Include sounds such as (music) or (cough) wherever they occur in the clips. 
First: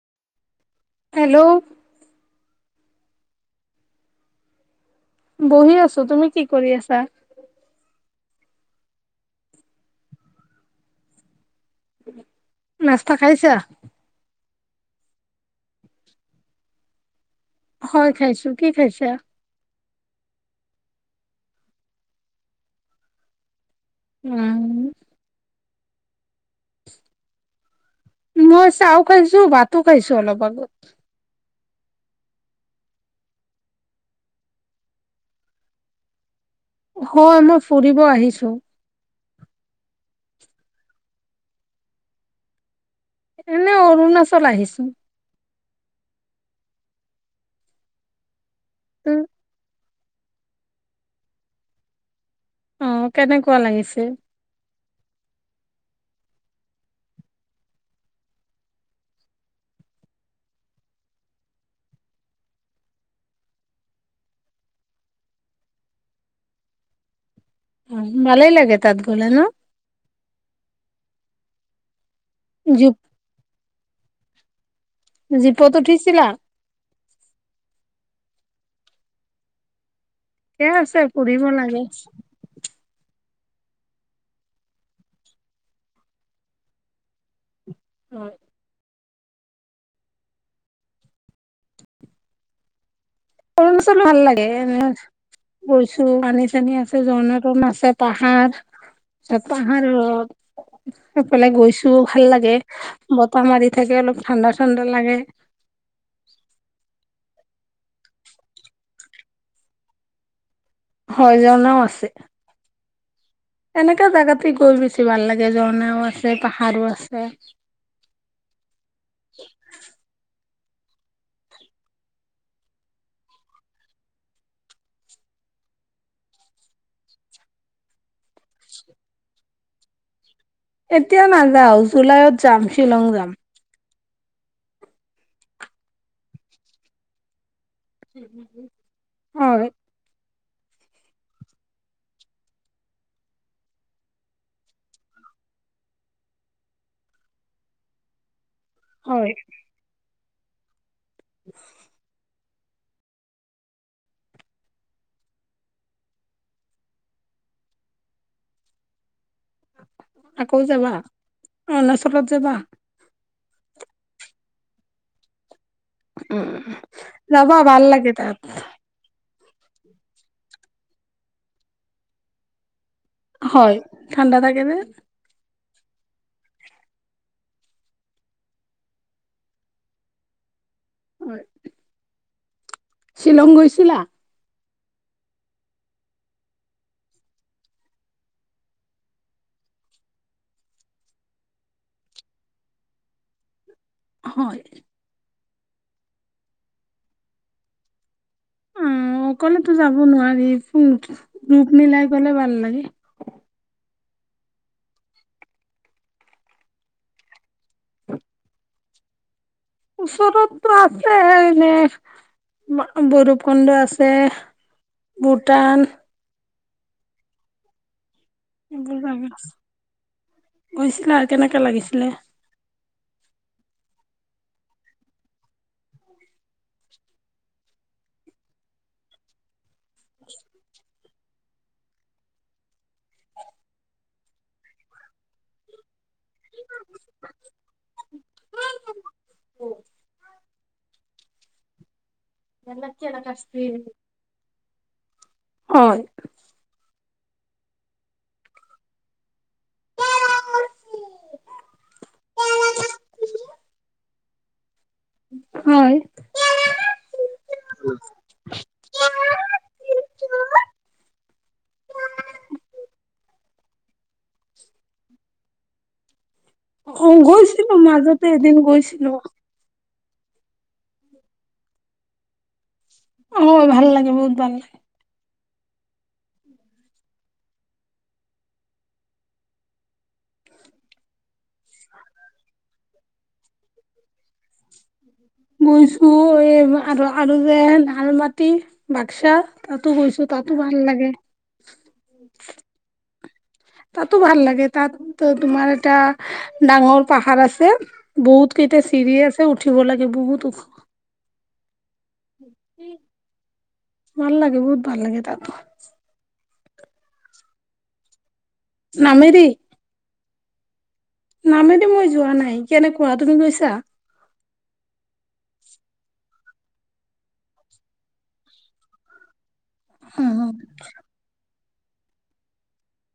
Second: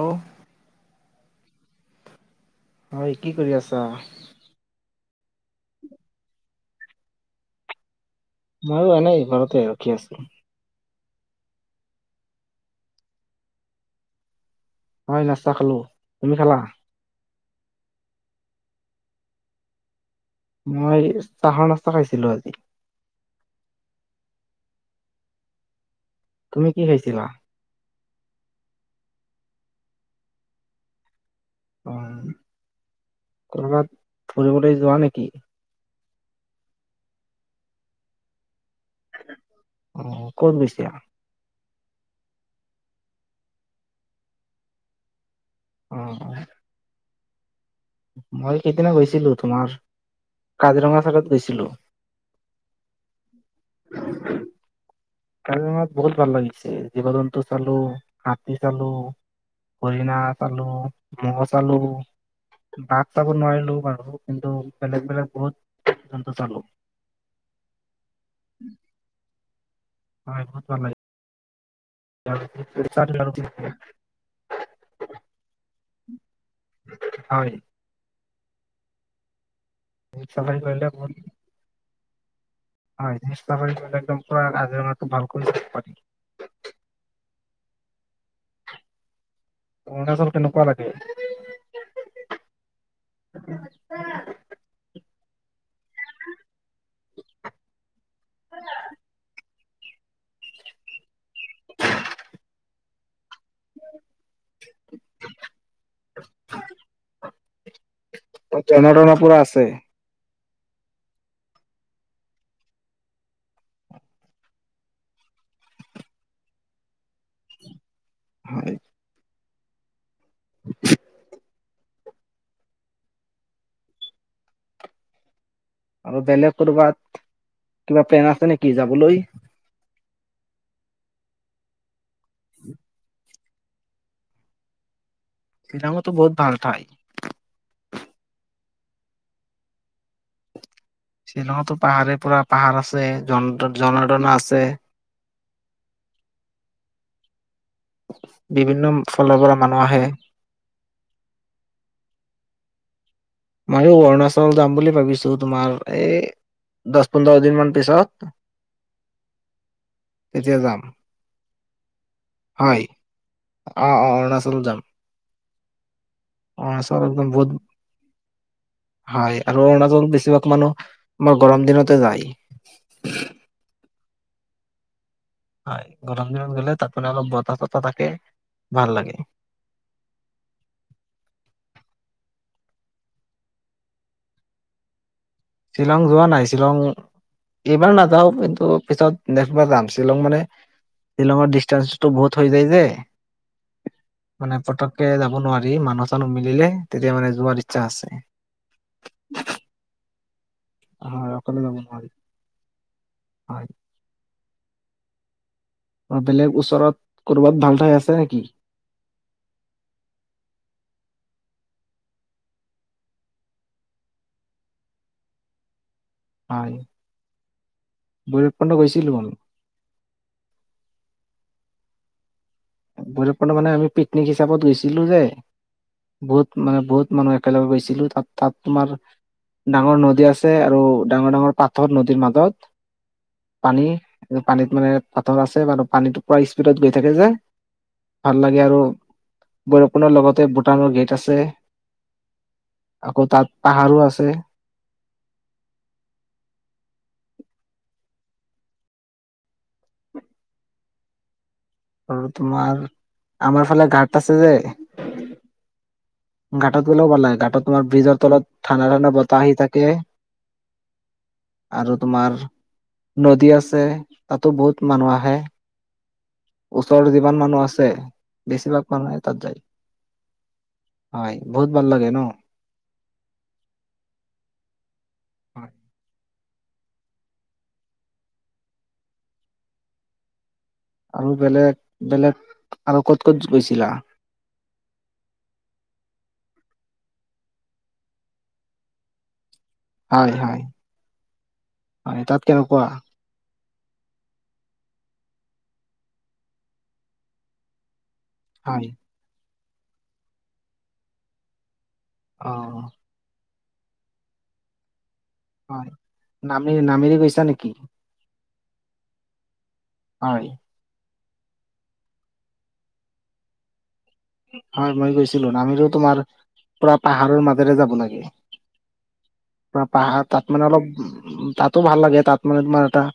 অ'। Hello? হয়, কি কৰি আছা? বহি আছো, তুমি কি কৰি আছা? মই এনেই ঘৰতে ৰখি আছো। নাস্তা খাইছা? হয়' নাস্তা খালো, তুমি খালা? হয় খাইছো, কি খাইছা? মই চাহৰ নাস্তা খাইছিলো আজি। উম। তুমি কি খাইছিলা? মই চাহো খাইছো, ভাতো খাইছো অলপ আগত। অ' কৰ'বাত ফুৰিবলৈ যোৱা নেকি? হয়' মই ফুৰিব আহিছো। অ' ক'ত গৈছিলা? এনে অৰুণাচল আহিছো। অ' অ'। মই সিদিনা গৈছিলো, তোমাৰ কাজিৰঙাৰ চাইডত গৈছিলো। অঁ কেনেকুৱা লাগিছে? কাজিৰঙাত বহুত ভাল লাগিছে, জীৱ জন্তু চালো হাতী চালো। হৰিণা চালো মহ চালো। বাঘ চাব নোৱাৰিলো আৰু, কিন্তু বেলেগ বেলেগ বহুত জন্তু চালো। অঁ ভালেই লাগে তাত গলে ন। হয় খুব ভাল লাগে। জীপ (inaudible) জীপত উঠিছিলা। হয়। জীপ চাফাৰী থিকেই কৰিলে আছে বহুত ঘুৰিব লাগে। হয় চেষ্টা কৰিলে একদম পুৰা কাজিৰঙাটো ভাল কৰি চাব পাৰিম। হয়। অৰুণাচল কেনেকুৱা লাগে? অৰুণাচল ভাল লাগে, এনে গৈছো পানী চানী আছে ঝৰ্ণা তৰ্ণা আছে। পাহাৰ যত পাহাৰত এইফালে গৈছো ভাল লাগে। বতাহ মাৰি থাকে, অলপ ঠাণ্ডা ঠাণ্ডা লাগে। (inaudible) ত ঝৰ্ণা তৰ্ণা পুৰা আছে। হয় ঝৰনাও আছে। এনেকুৱা জেগাতে গৈ বেছি ভাল লাগে ঝৰনাও আছে পাহাৰো আছে। হয়। (inaudible) আৰু বেলেগ ক'ৰবাত, কিবা প্লেন আছে নেকি যাবলৈ? এতিয়া নাযাও, জুলাইত যাম শ্বিলং যাম। শ্বিলঙতো বহুত ভাল ঠাই। হয়। শ্বিলঙতো পাহাৰে পুৰা পাহাৰ আছে, ঝন তোৰ ঝৰনা তৰনা আছে। বিভিন্ন হয় ফালৰ পৰা মানুহ আহে। (inaudible) ময়ো অৰুণাচল যাম বুলি ভাবিছো, তোমাৰ এই দশ পোন্ধৰ দিন মান পিছত। (inaudible) তেতিয়া আকৌ যাম যাবা, অৰুণাচলত যাবা। আ আ অৰুণাচলত যাম। উম, অৰুণাচল একদম বহুত যাবা ভাল লাগে তাত। হয়, আৰু অৰুণাচলত বেছিভাগ মানুহ আমাৰ গৰম দিনতে যায়। হয়, ঠাণ্ডা থাকে যে। হয়, গৰম দিনত গ'লে তাত মানে অলপ বতাহ চতাহ থাকে ভাল লাগে। হয়। শ্বিলং গৈছিলা? শ্বিলং যোৱা নাই, শ্বিলং এইবাৰ নাযাওঁ, কিন্তু পিছত নেক্সবাৰ যাম। শ্বিলং মানে শ্বিলঙৰ ডিষ্টেন্সটো বহুত হৈ যায় যে। মানে হয় পতককে যাব নোৱাৰি মানুহ চানুহ মিলে, তেতিয়া মানে যোৱাৰ ইচ্ছা আছে। উম, অকলেতো যাব নোৱাৰি গ্ৰু হয় গ্ৰুপ মিলাই গ'লে ভাল লাগে। অ', বেলেগ ওচৰত ক'ৰবাত ভাল ঠাই আছে নেকি? ওচৰতটো আছে এনে, ভৈৰবকুণ্ড আছে ভূটান হয়। ভৈৰৱকুণ্ড এইবোৰ গৈছিলো জেগা আমি (unintelligible) গৈছিলা কেনেকুৱা লাগিছিলে? ভৈৰবকুণ্ড মানে আমি পিকনিক হিচাপত গৈছিলোঁ‌ যে বহুত মানে বহুত মানুহ একেলগে গৈছিলো তাত, তাত তোমাৰ ডাঙৰ নদী আছে আৰু ডাঙৰ ডাঙৰ পাথৰ নদীৰ মাজত পানী, এই পানীত মানে পাথৰ আছে, বাৰু পানীতো পুৰা স্পীডত গৈ থাকে যে ভাল লাগে আৰু, ভৈৰবকুণ্ডৰ লগতে ভূটানৰ গেট আছে। আকৌ তাত পাহাৰো আছে। হয়। আৰু তোমাৰ আমাৰ ফালে ঘাট আছে যে হয়। ঘাটত গ'লেও ভাল লাগে, ঘাটত তোমাৰ ব্ৰীজৰ তলত ঠাণ্ডা ঠাণ্ডা বতাহ আহি থাকে। আৰু তোমাৰ নদী আছে, তাতো বহুত মানুহ আহে। ওচৰৰ অ যিমান মানুহ গৈছিলো আছে, মাজতে এদিন বেছিভাগ গৈছিলো মানুহে তাত যায়। হয়, বহুত ভাল লাগে ন? অ', মোৰ ভাল লাগে, বহুত ভাল লাগে। আৰু বেলেগ, বেলেগ আৰু ক'ত ক'ত গৈছিলা? গৈছো এই আৰু আৰু যে আলমাটি বাক্সা তাতো গৈছোঁ হয় তাতো হয় ভাল লাগে। হয়, তাত কেনেকুৱা? তাতো ভাল লাগে, তাতটো তোমাৰ এটা ডাঙৰ পাহাৰ আছে। বহুত কেইটা হয় চিৰি আছে উঠিব লাগে বহুত ওখ। অ'। ভাল লাগে, বহুত ভাল লাগে তাত। হয়, নামে-নামেৰি গৈছা নেকি? নামেৰি? হয়। নামেৰি মই যোৱা নাই, কেনেকুৱা? তুমি গৈছা? হয় মই গৈছিলোঁ, নামেৰি তোমাৰ পুৰা পাহাৰৰ মাজেৰে যাব লাগে। পোৰা পাহাৰ, তাত মানে অলপ উম-উম তাত টো ভাল লাগে তাত মানে তোমাৰ এটা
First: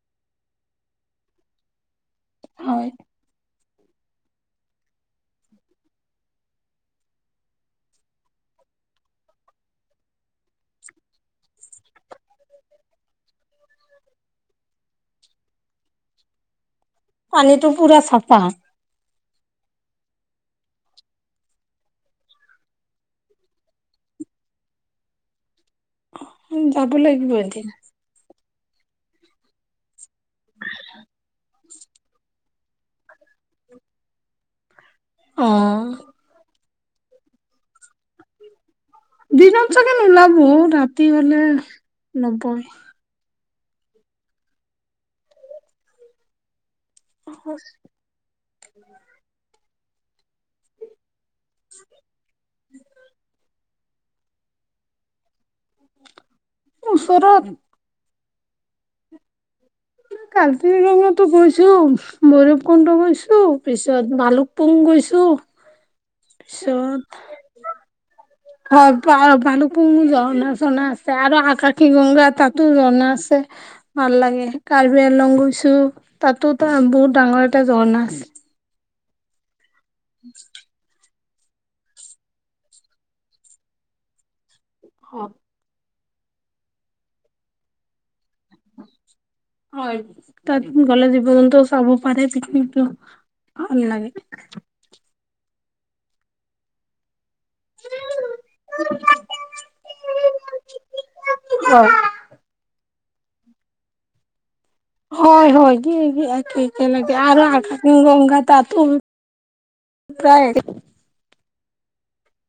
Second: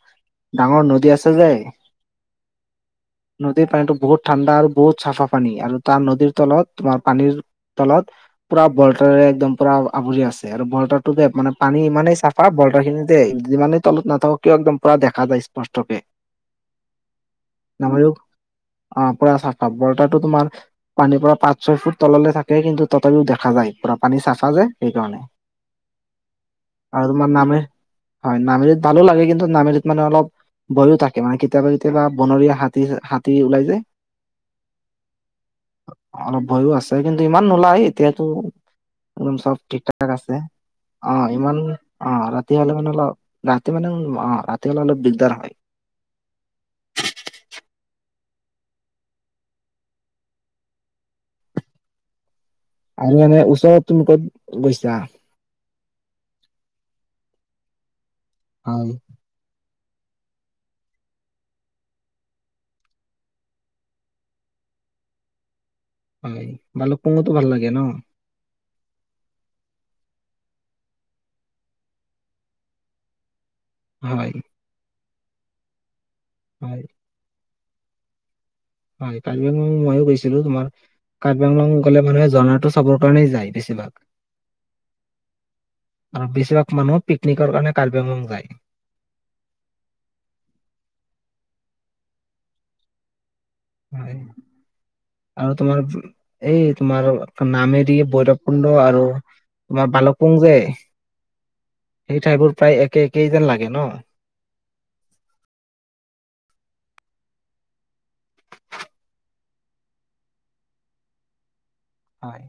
ডাঙৰ নদী আছে যে হয়। নদীৰ পানীতো বহুত ঠাণ্ডা আৰু বহুত চাফা পানী আৰু তাৰ নদীৰ তলত তোমাৰ পানীৰ তলত পুৰা বল্টাৰেৰে একদম পুৰা আৱৰি আছে, আৰু বল্টাৰ টো মানে পানী ইমানে চা ফা বল্টখিনি দেই যিমানেই তলত নাথাকক কিয় একদম পুৰা দেখা পায় স্পষ্টকে। পানীটো পুৰা চাফা। অ' পুৰা চাফা, বল্টাটো তোমাৰ পানীৰ পৰা পাঁচ ছয় ফুট তললৈ থাকে কিন্তু তথাপিও দেখা যায়, পুৰা পানী চাফা যে সেইকাৰণে। যাব আৰু তোমাৰ লাগিব নামেৰি, এদিন হয়, নামেৰিত ভালো লাগে কিন্তু নামেৰিত মানে অলপ (unintelligible) থাকে মানে কেতিয়াবা কেতিয়াবা বনৰীয়া হাতী, হাতী ওলাই যে অ'। অলপ ভয়ো আছে। কিন্তু ইমান নোলায় এতিয়াতো একদম চব দিনত ঠিক চাগে ঠাক নোলাব আছে। ৰাতি অ' হলে ইমান অ' ৰাতি নবই হ'লে মানে অলপ ৰাতি মানে অ' ৰাতি হ'লে অলপ দিগদাৰ হয়। সচ (unintelligible) (unintelligible) আৰু এনে ওচৰত তুমি ক'ত গৈছা? ওচৰত হয়। কাজিৰঙাটো গৈছোঁ, ভৈৰৱকুণ্ড গৈছোঁ পিছত ভালুকপুং গৈছোঁ। হয় ভালুকপুঙটো ভাল লাগে ন। হয় ভালুকপুং ঝৰ্না আছে আৰু আকাশী গংগা তাতো ঝৰ্না আছে। (inaudible) ভাল লাগে, কাৰ্বি আংলং গৈছোঁ তাতো হয় বহুত ডাঙৰ এটা ঝৰ্ণা আছে। হয় কাৰ্বি আংলং ময়ো গৈছিলোঁ। তোমাৰ কাৰ্বি আংলং গ'লে মানুহে ঝৰ্নাটো চাবৰ কাৰণেই যায় বেছিভাগে। হয়। আৰু বেছিভাগ মানুহ পিকনিকৰ কাৰণে কাৰ্বি আংলং যায়। হয়, তাত গ'লে জীৱ জন্তুও চাব পাৰে পিকনিকটো ভাল লাগে হয় আৰু তোমাৰ, এই তোমাৰ নামেৰি, ভৈৰৱকুণ্ড আৰু তোমাৰ ভালুকপুং যে সেই ঠাইবোৰ প্ৰায় একে একেইজেন লাগে ন। হয়, হয়। কি একে একে লাগে আৰু আকাশীগংগা তাতো প্ৰায় একে। হয়।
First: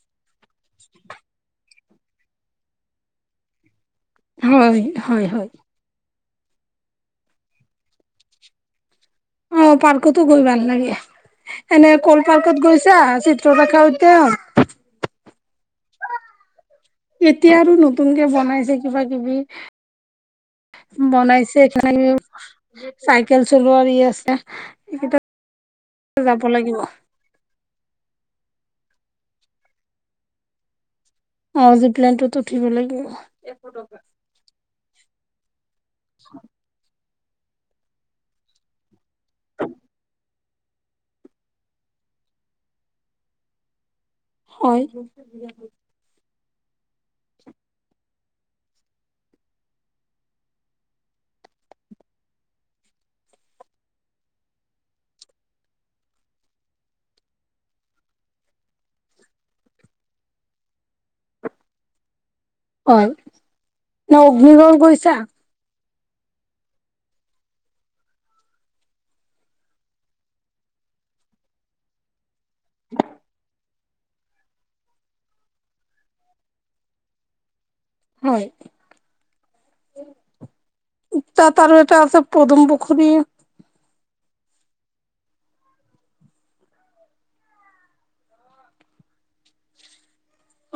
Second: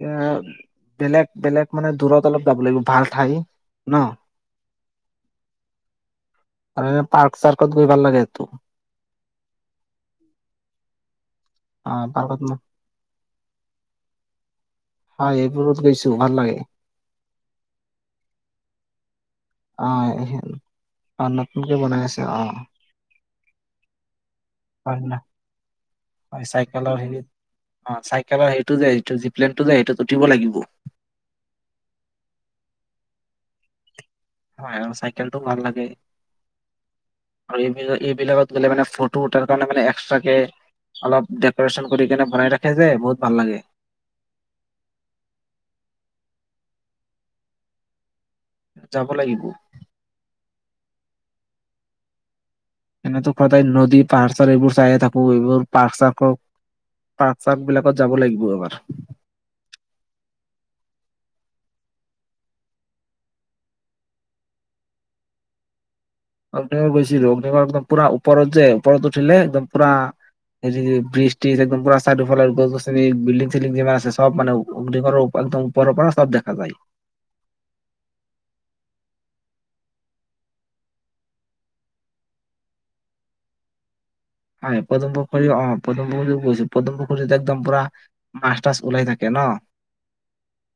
এতিয়া বেলেগ বেলেগ মানে দূৰত অলপ যাব লাগিব ভাল ঠাই ন। হয়, হয়, হয়। এ পাৰ্ক চাৰ্কত গৈ ভাল লাগেটো। অ' পাৰ্কটো গৈ ভাল লাগে। অ এনে কল ন, পাৰ্কত গৈছান চিত্ৰলেখা উদ্যা হয় এইবোৰ এতিয়া আৰু নতুনকে বনাইছে কিবা কিবি। অ বনাইছে নতুনকে বনাই (unintelligible) আছে অ চাইকেল চলোৱাৰ ই আছে হয় ন এইকেইটা হয় চাইকেলৰ হেৰি, অ' চাইকেলৰ হেৰিটো যে যি প্লেনটো যে সেইটোত উঠিব লাগিব। অ' জিপ প্লেনটোত উঠিব লাগিব। হয় চাইকেলটোও ভাল লাগ হয়। আৰু এই এইবিলাকত গ'লে মানে ফটো উঠাৰ কাৰণে মান এক্সট্ৰা কে অলপ ডেক'ৰেশচন কৰি কেনে বনাই ৰাখে যে বহুত ভাল লাগে। হয়। যাব লাগিব। এনেতো সদায় নদী পাহাৰ চাৰ এইবোৰ চাইে থাকো এইবোৰ পাৰ্ক চাৰ্কো পাৰ্ক চাৰ্ক বিলাকত যাব লাগিব এবাৰ। অ', ন অগ্নিগড় গৈছা? অগ্নিগৰ গৈছিলো, অগ্নিগৰ একদম পুৰা ওপৰত যে, ওপৰত উঠিলে একদম পুৰা এই যদি বৃষ্টি ট্ৰিজ একদম পৰা চাইড ফালে গছ গছনি বিল্ডিং চিল্ডিং যিমান আছে, সব মানে অ-অগ্নিগৰৰ উপ একদম ওপৰৰ পৰা সব দেখা পাই। হয়। তাত আৰু এটা আছে পদুম পুখুৰী। হয়, পদুম পুখুৰী অ', পদুম পুখুৰীত গৈছো, পদুম পুখুৰীত একদম পুৰা মাছ তাছ ওলাই থাক কেন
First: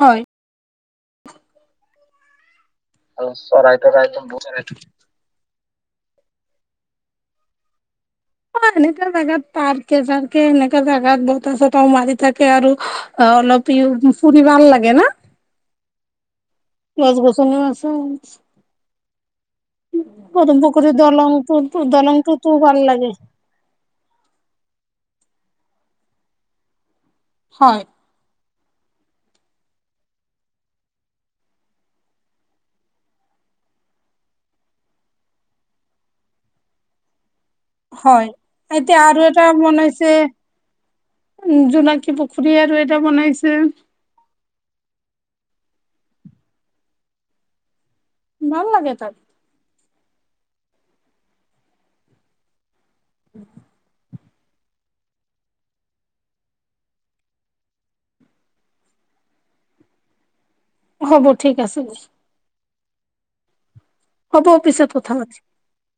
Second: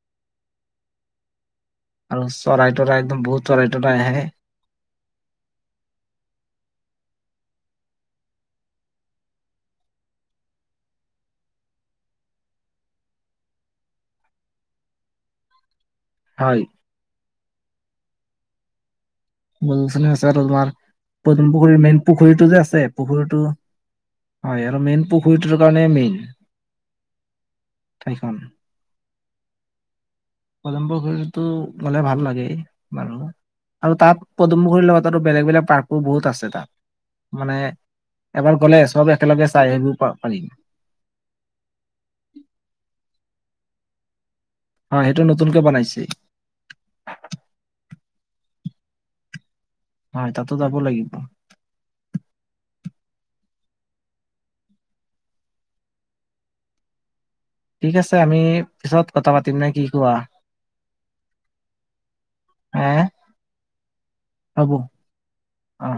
হয় চ চৰাই তৰাই, একদম বহুত চৰাই তৰাই আহে। চৰাই তৰাই অ', এনেকা জেগাত পাৰ্কে চাৰকে এনেকা জেগাত বতাহ চতাহ ও মাৰি থাকে আৰু অ-অলপ ই ফুৰি ভাল লাগে ন হয়। গছ গছনি ও আছে। গছ গছনি ও আছে আৰু পদুম তোমাৰ পুখুৰী পদুম দলংটো পুখুৰী মেইন পুখুৰীটো দলংটোতো যে ভাল আছে, লাগে পুখুৰীটো অ', ইয়াৰ মেইন, পুখুৰীটোৰ কাৰণে মেইন। হয়। ঠাইখন। পদুম পুখুৰীটো গ'লে ভাল লাগে বাৰু। আৰু তাত পদুমপখুৰীৰ লগত আৰু বেলেগ বেলেগ পাৰ্কো বহুত আছে তাত, মানে হয়, এবাৰ গ'লে এতিয়া চব আৰু এটা একেলগে চাই আহিব বনাইছে। পা- পাৰিম উ, জোনাকী পুখুৰী আৰু এটা বনাইছে। অ', সেইটো নতুনকে বনাইছে। ভাল লাগে তাত। হয়, তাতো যাব লাগিব। (unintelligible) ঠিক আছে, আমি পিছত কথা পাতিম নে কি কোৱা? হ'ব, ঠিক আছে। হে হ'ব, পিছত কথা পাতিম। অ'।